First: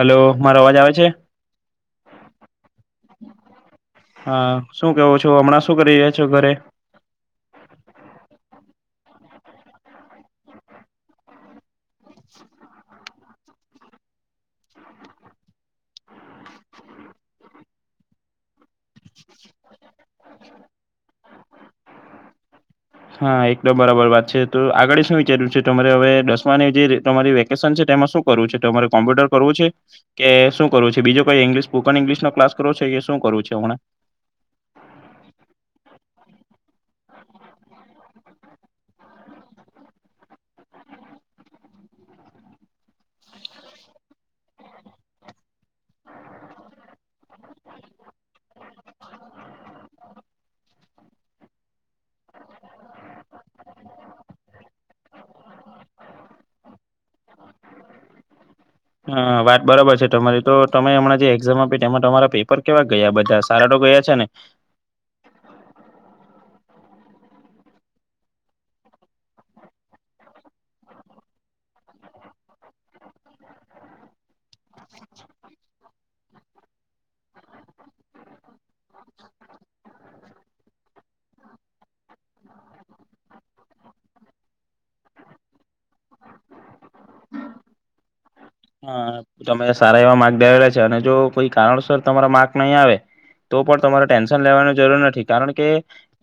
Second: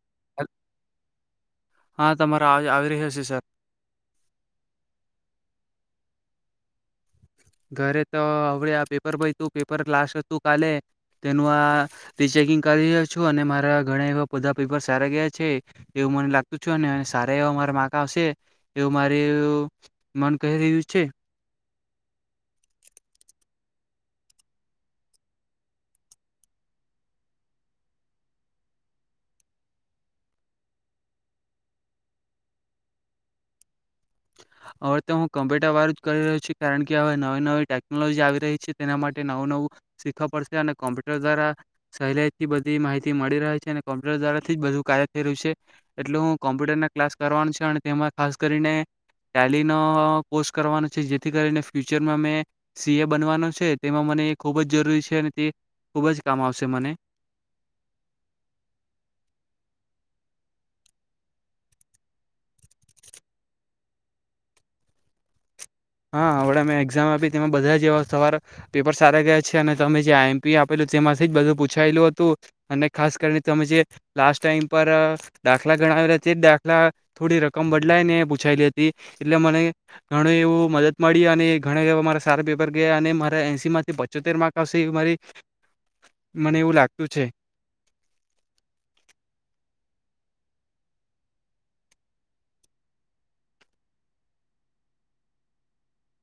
Hello હેલ મારો અવાજ આવે છે? હા તમારે અવાજ આવે. [unintelligible] સર હા શું કેવો છો, હમણાં શું કરી રહ્યા છો ઘરે? ઘરે તો અવડે આ પેપર પયતુ પેપર લાસ હતું કાલે તેનું આ રી ચેકિંગ કરી રયો છું અને મારા ઘણા એવા બધા પેપર સારા ગયા છે એવું મને લાગતું છે ને સારા એવા મારા માર્ક આવશે એવું મારે મન કહી રહ્યું છે. હા એકદમ બરાબર વાત છે તો આગળી શું વિચાર્યું છે તમારે હવે દસમાની જે તમારી વેકેશન છે તેમાં શું કરવું છે તમારે કોમ્પ્યુટર કરવું છે કે શું કરવું છે બીજો કઈ ઇંગ્લિશ સ્પોકન ઇંગ્લિશ નો ક્લાસ કરવો છે કે શું કરવું છે હમણા. હવે તો હું કોમ્પ્યુટર વારુ જ કરી રહ્યો છું કારણ કે હવે નવી નવી ટેકનોલોજી આવી રહી છે તેના માટે નવું નવું શીખવા પડશે અને કોમ્પ્યુટર દ્વારા સહેલાઈથી બધી માહિતી મળી રહે છે અને કોમ્પ્યુટર દ્વારાથી જ બધું કાર્ય થઈ રહ્યું છે એટલે હું કોમ્પ્યુટર ના ક્લાસ કરવાનું છે અને તેમાં ખાસ કરીને ટેલીનો કોસ કરવાનો છે. જેથી કરીને ફ્યુચરમાં મેં સી એ બનવાનો છે તેમાં મને ખૂબ જ જરૂરી છે અને તે ખૂબ જ કામ આવશે મને. હા વાત બરાબર છે. તમારી તો તમે હમણાં જે એક્ઝામ આપી તેમાં તમારા પેપર કેવા ગયા બધા સારા તો ગયા છે ને. હા હમણા મેં એક્ઝામ આપી તેમાં બધા જ એવા સવાર પેપર સારા ગયા છે અને તમે જે આઈ એમ પી આપેલું તેમાંથી જ બધું પૂછાયેલું હતું અને ખાસ કરીને તમે જે લાસ્ટ ટાઈમ પર દાખલા ગણાાવલા તે જ દાખલા થોડી રકમ બદલાય ને પૂછાયેલી હતી એટલે મને ઘણું એવું મદદ મળી અને ઘણા એવા મારા સારા પેપર ગયા અને મારા એસી માંથી પચોતેર માર્ક આવશે એવી મારી મને એવું લાગતું છે. હા તમે સારા એવા માર્ક ધારેલા છે અને જો કોઈ કારણસર તમારા માર્ક નહીં આવે તો પણ તમારે ટેન્શન લેવાની જરૂર નથી કારણ કે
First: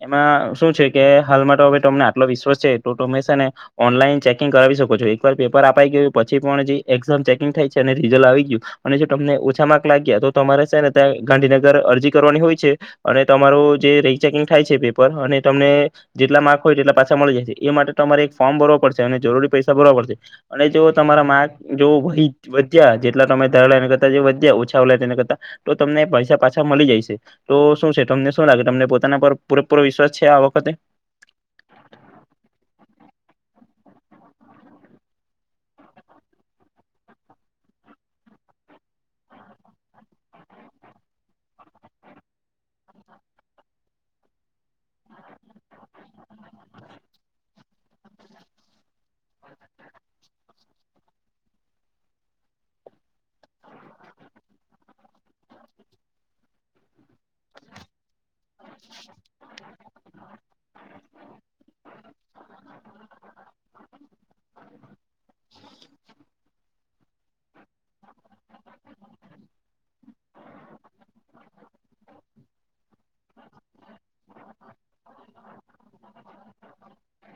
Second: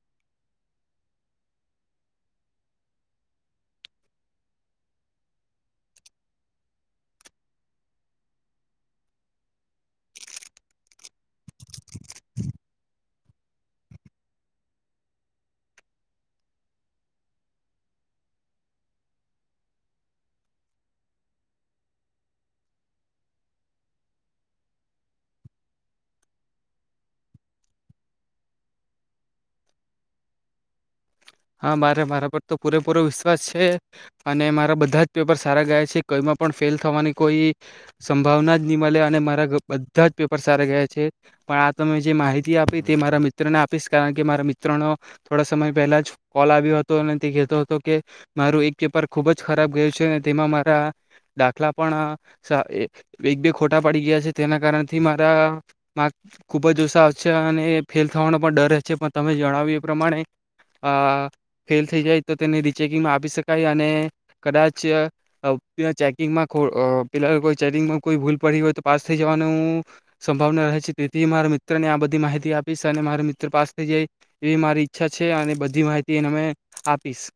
એમાં શું છે કે હાલ મા તો હવે તમને આટલો વિશ્વાસ છે તો તમે છે ને ઓનલાઈન ચેકિંગ કરાવી શકો છો એકવાર પેપર અપાઈ ગયો હોય પછી પણ જે એક સર ચેકીંગ થાય રિઝલ આવી ગયું અને જો તમને ઓછા માર્ક લાગ્યા તો તમારે છે ને ત્યાં ગાંધીનગર અરજી કરવાની હોય છે અને તમારું જે રીચેકિંગ થાય છે પેપર અને તમને જેટલા માર્ક હોય એટલા પાછા મળી જાય છે એ માટે તમારે એક ફોર્મ ભરવો પડશે અને જરૂરી પૈસા ભરવવા પડશે અને જો તમારા માર્ક જો વહી વધ્યા જેટલા તમે ધરાલા એને કરતા જે વધ્યા ઓછા આવેલા તેને કરતા તો તમને પૈસા પાછા મલી જાય છે તો શું છે તમને શું લાગે તમને પોતાના પર પૂરેપૂરો વિશ્વાસ છે આ વખતે. હા મારે મારા પર તો પૂરેપૂરો વિશ્વાસ છે અને મારા બધા જ પેપર સારા ગયા છે કોઈમાં પણ ફેલ થવાની કોઈ સંભાવના જ ની મલે અને મારા બધા જ પેપર સારા ગયા છે પણ આ તમે જે માહિતી આપી તે મારા મિત્રને આપીશ કારણ કે મારા મિત્રનો થોડા સમય પહેલા જ કોલ આવ્યો હતો અને તે કહેતો હતો કે મારું એક પેપર ખૂબ જ ખરાબ ગયું છે અને તેમાં મારા દાખલા પણ સા એક બે ખોટા પડી ગયા છે તેના કારણથી મારા માર્ક ખુબ જ ઓછા આવશે અને ફેલ થવાનો પણ ડર છે પણ તમે જણાવ્યું એ પ્રમાણે આ ફેલ થઈ જાય તો તેને રિચેકિંગમાં આપી શકાય અને કદાચ અ ચેકિંગમાં ખો અ પેલા કોઈ ચેકિંગમાં કોઈ ભૂલ પડી હોય તો પાસ થઈ જવાનું સંભાવના રહે છે તેથી મારા મિત્રને આ બધી માહિતી આપીશ અને મારા મિત્ર પાસ થઈ જાય એવી મારી ઈચ્છા છે અને બધી માહિ તેને મે આપીશ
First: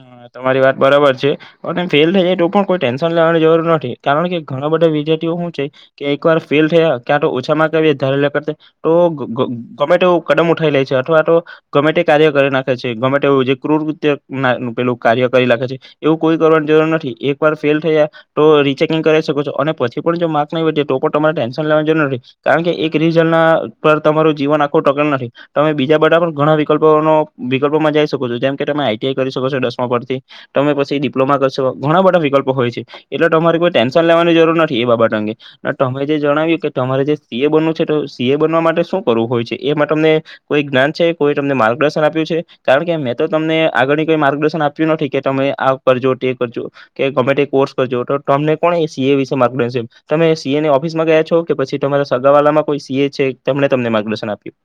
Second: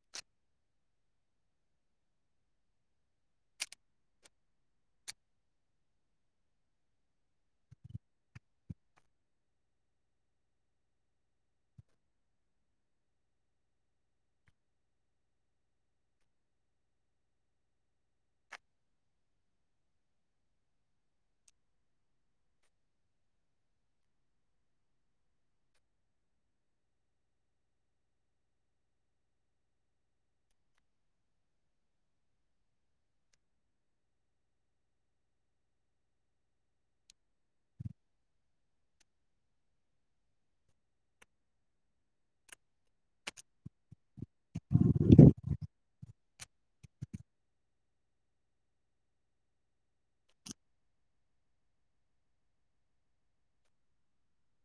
હા તમારી વાત બરાબર છે પણ ફેલ થઈ જાય તો પણ કોઈ ટેન્શન લેવાની જરૂર નથી કારણ કે ઘણા બધા વિદ્યાર્થીઓ હુ છે કે એક વાર ફેલ થયા કયા તો‌‌ ઓછા મૉક ધારેલા કરતા તો ગ ગમે તેવું કદમ ઉઠાઈ લે છે અથવા તો ગમે તે કાર્ય કરી નાખે છે ગમે એવું જે કુર કૃત્ય ના પેલું કાર્ય કરી રાખે છે એવું કોઈ કરવાની જરૂર નથી એક વાર ફેલ થયા તો રીચેકિંગ કરાવ શકો છો અને પછી પણ જો માર્ક નહી વધે તો પણ તમારે ટેન્શન લેવાની જરૂર નથી કારણ કે એક રીઝલના પર તમારું જીવન આખું ટકેલ નથી તમે બીજા બધા પણ ઘણા વિકલ્પો નો વિકલ્પોમાં જઈ શકો છો જેમ કે તમે આઈ ટીયાય કરી શકો છો દસમા પરથી તમે પછી ડિપ્લોમા કરી શકો ઘણા બધા વિકલ્પો હોય છે એટલે તમારે કોઈ ટેન્શન લેવાની જરૂર નથી એ બાબત અંગે તમે જે જણાવ્યું કે તમારે જે સીએ બનવું છે તો સી એ બનવા માટે શું કરવું હોય છે એમાં તમને કોઈ જ્ઞાન છે કોઈ તમને માર્ગદર્શન આપ્યું છે કારણ કે મેં તો તમને આગળની કોઈ માર્ગદર્શન આપ્યું નથી કે તમે આ કરજો તે કરજો કે ગમે તે કોર્સ કરજો તો તમને કોને સીએ વિશે માર્ગદર્શન તમે સીએની ઓફિસમાં ગયા છો કે પછી તમારા સગાવાળલામાં કોઈ સીએ છે તેમને તમને માર્ગદર્શન આપ્યું.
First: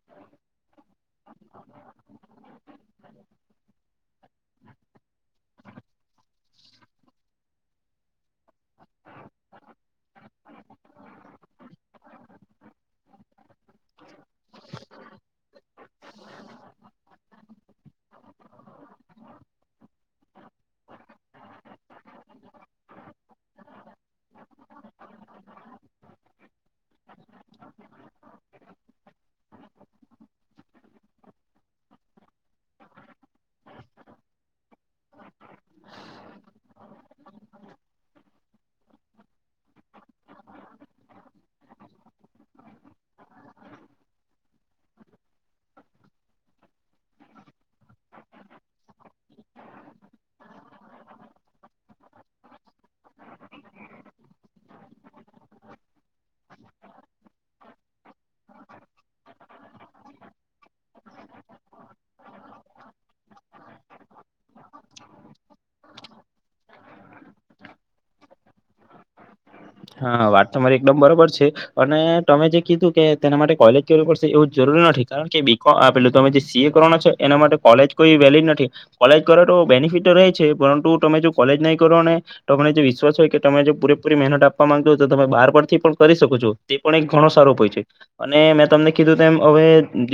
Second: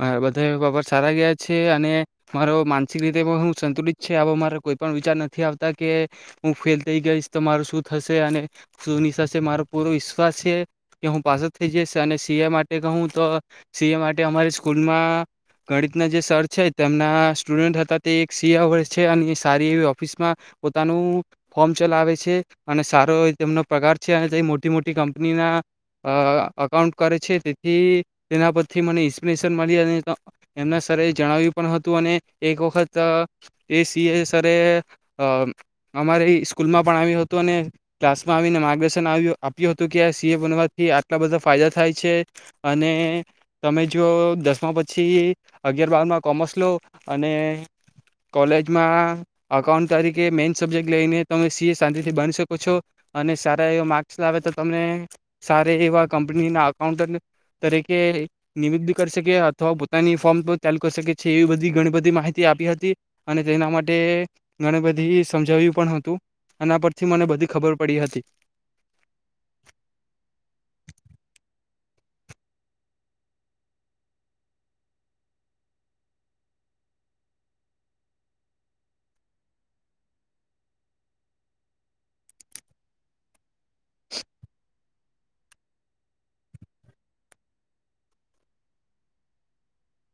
મારા બધા બાબત સારા ગયા છે અને મારો માનસિક રીતે પણ હું સંતુલિત છે આવો મારો કોઈ પણ વિચાર નથી આવતા કે હું ફેલ થઈ ગઈશ તો મારુ શું થશે અને શું નિસાશે મારો પૂરો વિશ્વાસ છે કે હું પાસ જ થઈ જઈશ અને સીએ માટે કહું તો સીએ માટે તે અમારી સ્કૂલમાં ગણિતના જે સર છે તેમના સ્ટુડન્ટ હતા તે એક સીએ છે અને સારી એવી ઓફિસમાં પોતાનું ફોર્મ ચલાવે છે અને સારો તેમનો પગાર છે અને તે મોટી મોટી કંપનીના અ અકાઉન્ટ કરે છે તેથી તેના પરથી થી મને ઇન્સ્પિરેશન મળી અને અ એમના સરે જણાવ્યું પણ હતું અને એક વખત અ એ સી એ સરે અ અમારે ઈ સ્કૂલમાં પણ આવ્યું હતું અને ક્લાસમાં આવીને માર્ગદર્શન આવ્યું આપ્યું હતું કે આ સીએ બનવાથી આટલા બધા ફાયદા થાય છે અને તમે જો દસમા પછી અગિયાર બારમાં કોમર્સ લો અને કોલેજમાં અકાઉન્ટ તરીકે મેઈન સબ્જેક્ટ લઈને તમે સી એ શાંતિથી બની શકો છો અને સારા એવા માર્ક્સ લાવે તો તમને સારા એવા કંપનીના અકાઉન્ટન્ટ તરીકે નિમિત્ત બી કરી શકે અથવા પોતાની ફોર્મ ચાલુ કરી શકે છે એ બધી ઘણી બધી માહિતી આપી હતી અને તેના માટે ઘણી બધી સમજાવ્યું પણ હતું એના પરથી મને બધી ખબર પડી હતી. હા વાત તમારી એકદમ બરાબર છે અને તમે જે કીધું કે તેના માટે કોલેજ કરવી પડશે એવું જરૂરી નથી કારણ કે બીકો આ પેલું તમે જે સી એ કરવાના છે એના માટે કોલેજ કોઈ વેલીડ નથી કોલેજ કરો તો બેનિફિટ રહે છે પરંતુ તમે જો કોલેજ નહીં કરો ને તો તમને જે વિશ્વાસ હોય કે તમે જે પૂરીપરી મહેનત આપ માગ તોતો તમે બાર પરથી પણ કરી શકો છો તે પણ એક ઘણો સારો હોય છે અને મેં તમને કીધું તેમ હવે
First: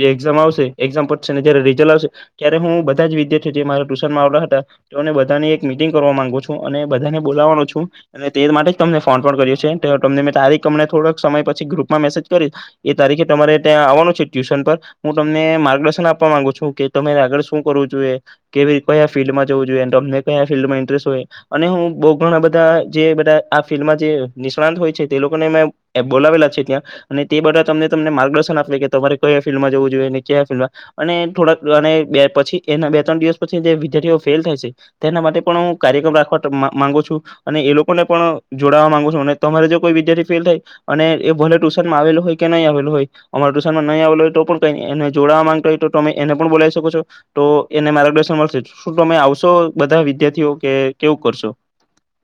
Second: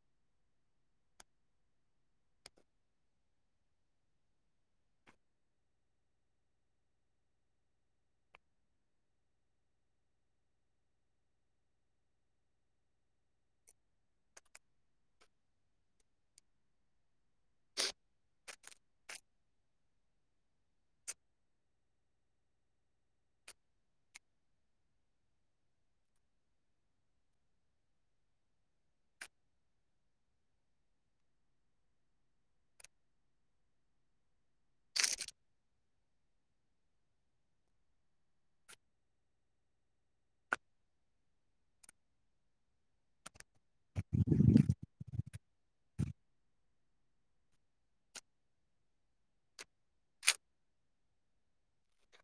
જે એકઝામ આવશે એકઝામ પતસે ને જયારે રિઝલ્ટ આવશે ત્યારે હું બધા જ વિદ્યાર્થીઓ જે મારા ટુશનમાં આવ લા હતા તો ને બધાની એક મીટિંગ કરવા માંગુ છું અને બધાને બોલાવાનો છું અને તે માટે જ તમને ફોન પણ કર્યો છે તે તમને મેં તારીખ અમને થોડોક સમય પછી ગ્રુપમાં મેસેજ કરીશ એ તારીખે તમારે ત્યાં આવવાનું છે ટ્યુશન પર હું તમને માર્ગદર્શન આપવા માંગુ છું કે તમારે આગળ શું કરવું જોઈએ કેવી રીત કયા ફિલ્ડમાં જવું જોઈએ તમને કયા ફિલ્ડમાં ઇન્ટરેસ્ટ હોય અને હું બહુ ઘણા બધા જે બધા આ ફિલ્માં જે નિષ્ણાત હોય છે તે લોકોનપણ મે અએ બોલાવેલા છે ત્યાં અને તે બધા તમને તમને માર્ગદર્શન આપે કે તમારે કયા ફિલ્ડમાં જવું જોઈએ ને કયા ફિલ્ડમાં અને થોડાક અને બે પછી એના બે ત્રણ દિવસ પછી જે વિદ્યાર્થીઓ ફેલ થાય છે તેના માટે પણ હું કાર્યક્રમ રાખવા ટ મા માગુ છું અને એ લોકોને પણ જોડાવા માંગુ છો અને તમારે જો કોઈ વિદ્યાર્થી ફેલ થાય અને એ ભલે ટુશનમાં આવેલ હોય કે નહીં આવેલો હોય અમારા ટુશનમાં નહી આવેલ હોય તો પણ કઈની એને જોડાવા માંગતા હોય તો તમે એને પણ બોલાવી શકો છો તો એને માર્ગદર્શન મળશે શું તમે આવશો બધા વિદ્યાર્થીઓ કે કેવું કરશો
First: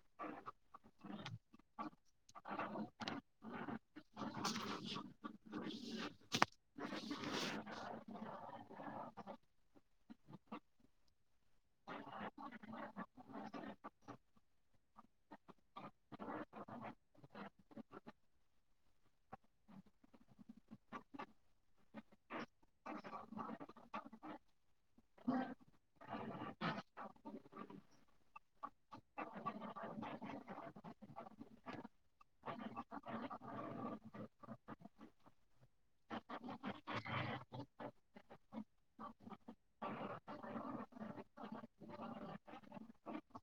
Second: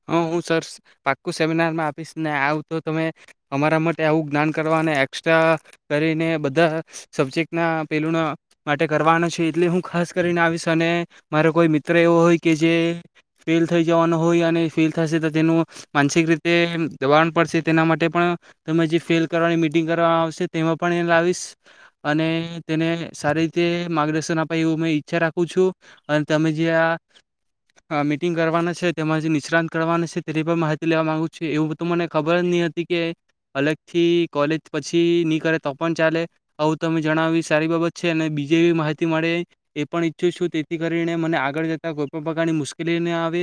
હા હું સર સેમિનારમાં આપીશ ને આવ તો તમે અમારા માટે આવું જ્ઞાન કરવાને એક્સ્ટ્રા કરીને બધા સબ્જેક્ટના પેલુના માટે કરવાના છે એટલે હું ખાસ કરીને આવીશ અને મારો કોઈ મિત્ર એવો હોય કે જે ફેલ થઈ જવાનો હોય અને ફીલ થશે તો તેનું માનસિક રીતે દબાણ પડશે તેના માટે પણ તમે જે ફેલ કરવાની મિટિંગ કરવામાં આવશે તેમાં પણ એ લાવીશ અને તેને સારી રીતે માર્ગદર્શન આપાય એવું મે ઈચ્છા રાખું છું અને તમે જે આ આ મિટિંગ કરવાના છે તેમાં જે નિષ્ણાંત કરવાના છે તેની પણ માહિતી લેવા માગું છું એવું તો મને ખબર જ નહીં હતી કે અલગથી કોલેજ પછી ની કરે તો પણ ચાલે આવું તમે જણાવી સારી બાબત છે અને બીજી એવી માહિતી મળે એ પણ ઈચ્છું છું તેથી કરીને મને આગળ જતાં કોઈપણ પ્રકારની મુશ્કેલી ન આવે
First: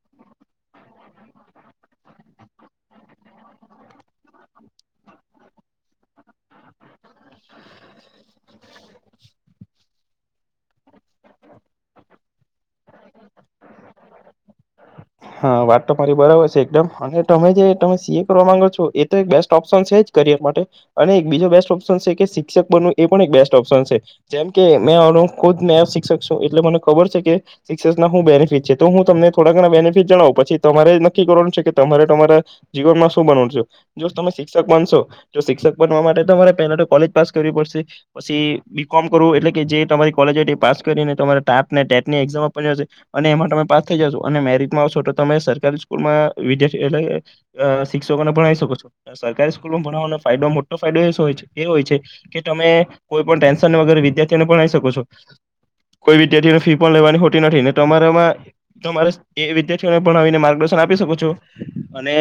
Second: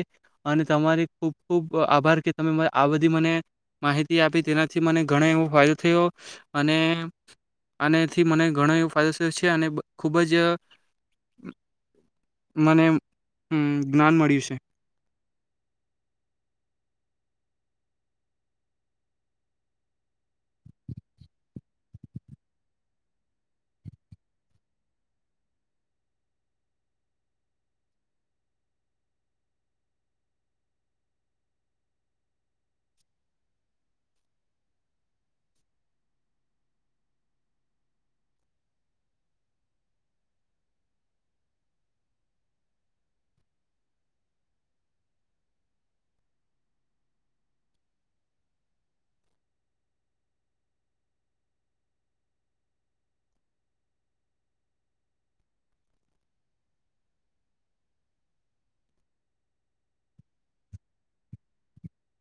અને તમારી ખૂબ ખૂબ આભાર કે તમે મને આ બધી મને માહિતી આપી તેનાથી મને ઘણો એવો ફાયદો થયો અને આનાથી મને ઘણો એવો ફાયદો થયો છે અને બ ખૂબ જ મને અ જ્ઞાન મળ્યું છે. હા વાત તો મારી બરાબર છે એકદમ અને તમે જે તમે સી એ કરવા માંગો છો એ તો એક બેસ્ટ ઓપ્શન છે જ કરિયર માટે અને એક બીજો બેસ્ટ ઓપ્શન છે કે શિક્ષક બનવું એ પણ એક બેસ્ટ ઓપ્શન છે જેમ કે મેં આનુ ખુદ મે શિક્ષક છું એટલે મને ખબર છે કે શિક્ષક ના હું બેનિફિટ છે તો હું તમને થોડા ઘણા બેનિફિટ ફીટ જણાવો પછી તમારે નક્કી કરવાનું છે કે તમારે તમારા જીવનમાં શું બનવાનું છે જો તમે શિક્ષક બનશો તો શિક્ષક બનવા માટે તમારે પહેલા તો કોલેજ પાસ કરવી પડશે પછી બી કોમ કરવું એટલે કે જે તમારી કોલેજ હોય તે પાસ કરીને તમારે ટાટ ને ટેટની એઝામ આપવાની હશે અને એમાં તમે પાસ થઈ જશો અને મેરીડ આવસો તો તમે સરકારી સ્કૂલમાં વિધાર્થી એટલે કે અ શિક્ષકોને ભણવી શકો છો સરકારી સ્કૂલમાં ભણવાનો ફાયદો મોટો ફાયદો એ હોય છે કે તમે કોઈ પણ ટેન્શન વગરે વિદ્યાર્થીઓને ભણવી શકો છો કોઈ વિદ્યાર્થીને ફી પણ લેવાની હોતી નથી ને તમારામાં તમારે એ વિદ્યાર્થીઓને પણ આવીને માર્ગદર્શન આપી શકો છો અને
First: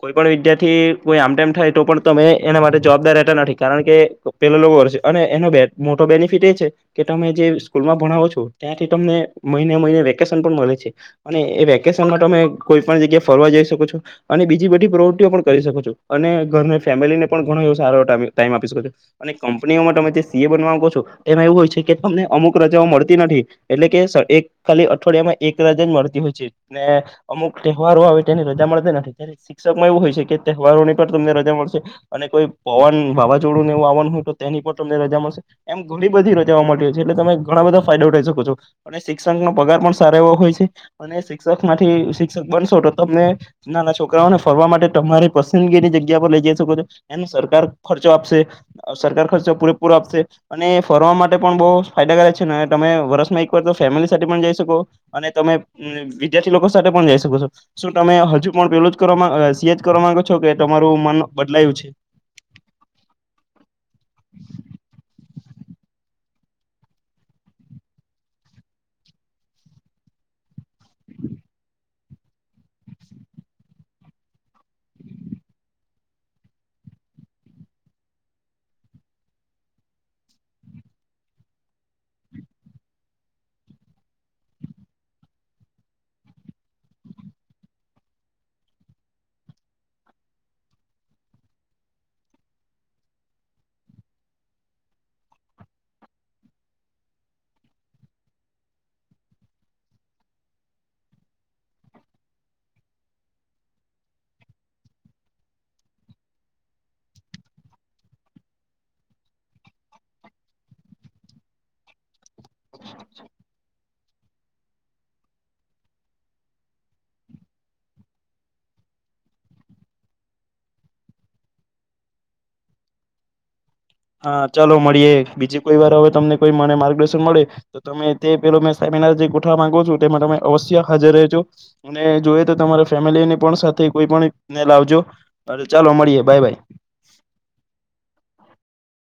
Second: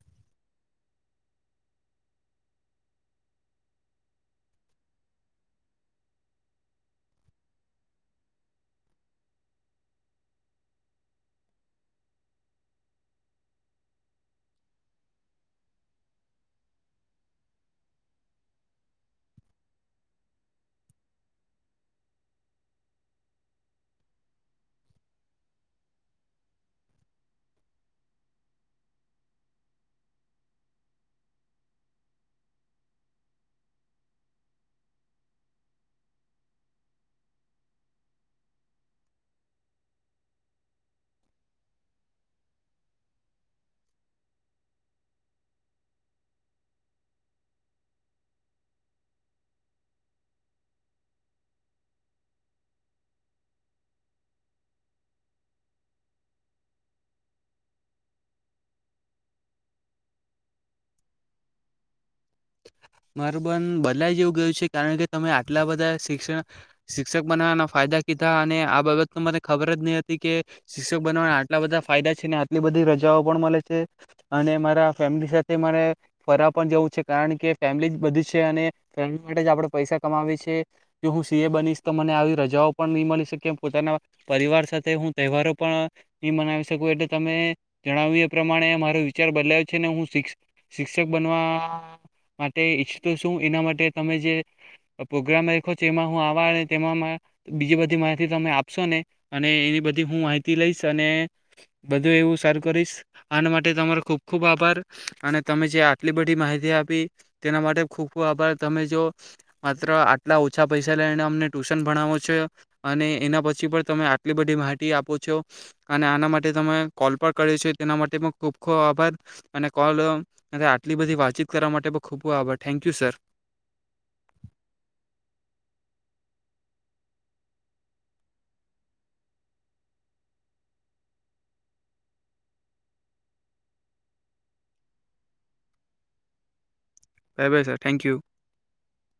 કોઈ પણ વિદ્યાર્થી કોઈ આમ તેમ થાય તો પણ તમે એના માટે જવાબદાર રહેતા નથી કારણ કે પેલા લોકો કરશે અને એનો બેટ મોટો બેનિફિટ એ છે કે તમે જે સ્કૂલમાં ભણાવો છો ત્યાંથી તમને મહિને મહિને વેકેશન પણ મળે છે. અને એ વેકેશનમાં તમે કોઈ પણ જગ્યા ફરવા જઈ શકો છો અને બીજી બધી પ્રોવર્તિઓ પણ કરી શકો છો અને ઘરને ફેમિલીને પણ ઘણો એવો સારો ટાઈમ ટાઈમ આપી શકો છો અને કંપનીઓમાં તમે જે સીએ બનવા માગો છો એમાં એવું હોય છે કે તમને અમુક રજાઓ મળતી નથી એટલે કે સર એક ખાલી અઠવાડિયામાં એક રજા જ મળ હોય છે ને અમુક તહેવારો આવે તેની રજા મળતા નથી ત્યારે શિક્ષકમાં એવું હોય છે કે તહેવારોની પણ તમને રજા મળશે અને કોઈ પવન વાવાઝોડુંને એવું આવવાનું હોય તો તેની પણ તમને રજા મળશે એમ ઘણી બધી રજાઓ મળતી હોય છે એટલે તમે ઘણા બધા ફાયદો ઉઠાવી શકો છો અને શિક્ષકનો પગાર પણ સારા એવો હોય છે. અને શિક્ષક માથી શિક્ષક બનશો તો તમને નાના છોકરાઓને ફરવા માટે તમારી પસંદગીની જગ્યા પર લઈ જઈ શકો છો એનો સરકાર ખર્ચો આપશે અ સરકાર ખર્ચો પૂરેપૂરો આપશે અને ફરવા માટે પણ બહુ ફાયદાકારક છે ને તમે વર્ષમાં એકવાર તો ફેમિલી સાથે પણ જઈ શકો અને તમે ને વિદ્યાર્થી લોકો સાથે પણ જઈ શકો છો શું તમે હજુ પણ પેલું જ કરવામાં અ સીએ જ કરવા માંગો છો કે તમારું મન બદલાયું છે. મારું મન બદલાય જેવું ગયું છે કારણ કે તમે આટલા બધા શિક્ષણ શિક્ષક બનાવવાના ફાયદા કીધા અને આ બાબત તો મને ખબર જ નહી હતી કે શિક્ષક બનવાના આટલા બધા ફાયદા છે ને આટલી બધી રજાઓ પણ મળે છે અને મારા ફેમિલી સાથે મારે ફરવા પણ જવું છે. કારણ કે ફેમિલી જ બધી છે અને ફેમિલી માટે જ આપણે પૈસા કમાવીએ છીએ કે હું સી એ બનીશ તો મને આવી રજાઓ પણ નહીં મળી શકે એમ પોતાના પરિવાર સાથે હું તહેવારો પણ નહી મનાવી શકું એટલે તમે જણાવ્યું એ પ્રમાણે મારો વિચાર બદલાયો છે ને હું શિક્ શિક્ષક બનવા માટે ઈચછું છું એના માટે તમે જે પ્રોગ્રામ રાયખો છો એમાં હું આ તેમાં મે બીજી બધી માહિતી તમે આપશો ને અને એની બધી હું માહિતી લઈશ અને બધું એવું સારુ કરીશ આના માટે તમારો ખુબ ખુબ આભાર અને તમે જે આટલી બધી માહિતી આપ તેના માટે ખૂબ ખૂબ આભાર તમે જો માત્ર આટલા ઓછા પૈસા લઈને અમને ટ્યુશન ભણાવો છો અને એના પછી પણ તમે આ આટલી બધી માહિતી આપો છો અને આના માટે તમે કોલ પણ કર્યો છે તેના માટે પણ ખૂબ ખૂબ આભાર અને કોલ અને આટલી બધી વાતચીત કરવા માટે બો ખૂબબ આભાર થેન્ક યુ સર હા ચાલો મળીએ બીજી કોઈ વાર હવે તમને કોઈ bye bye sir thank you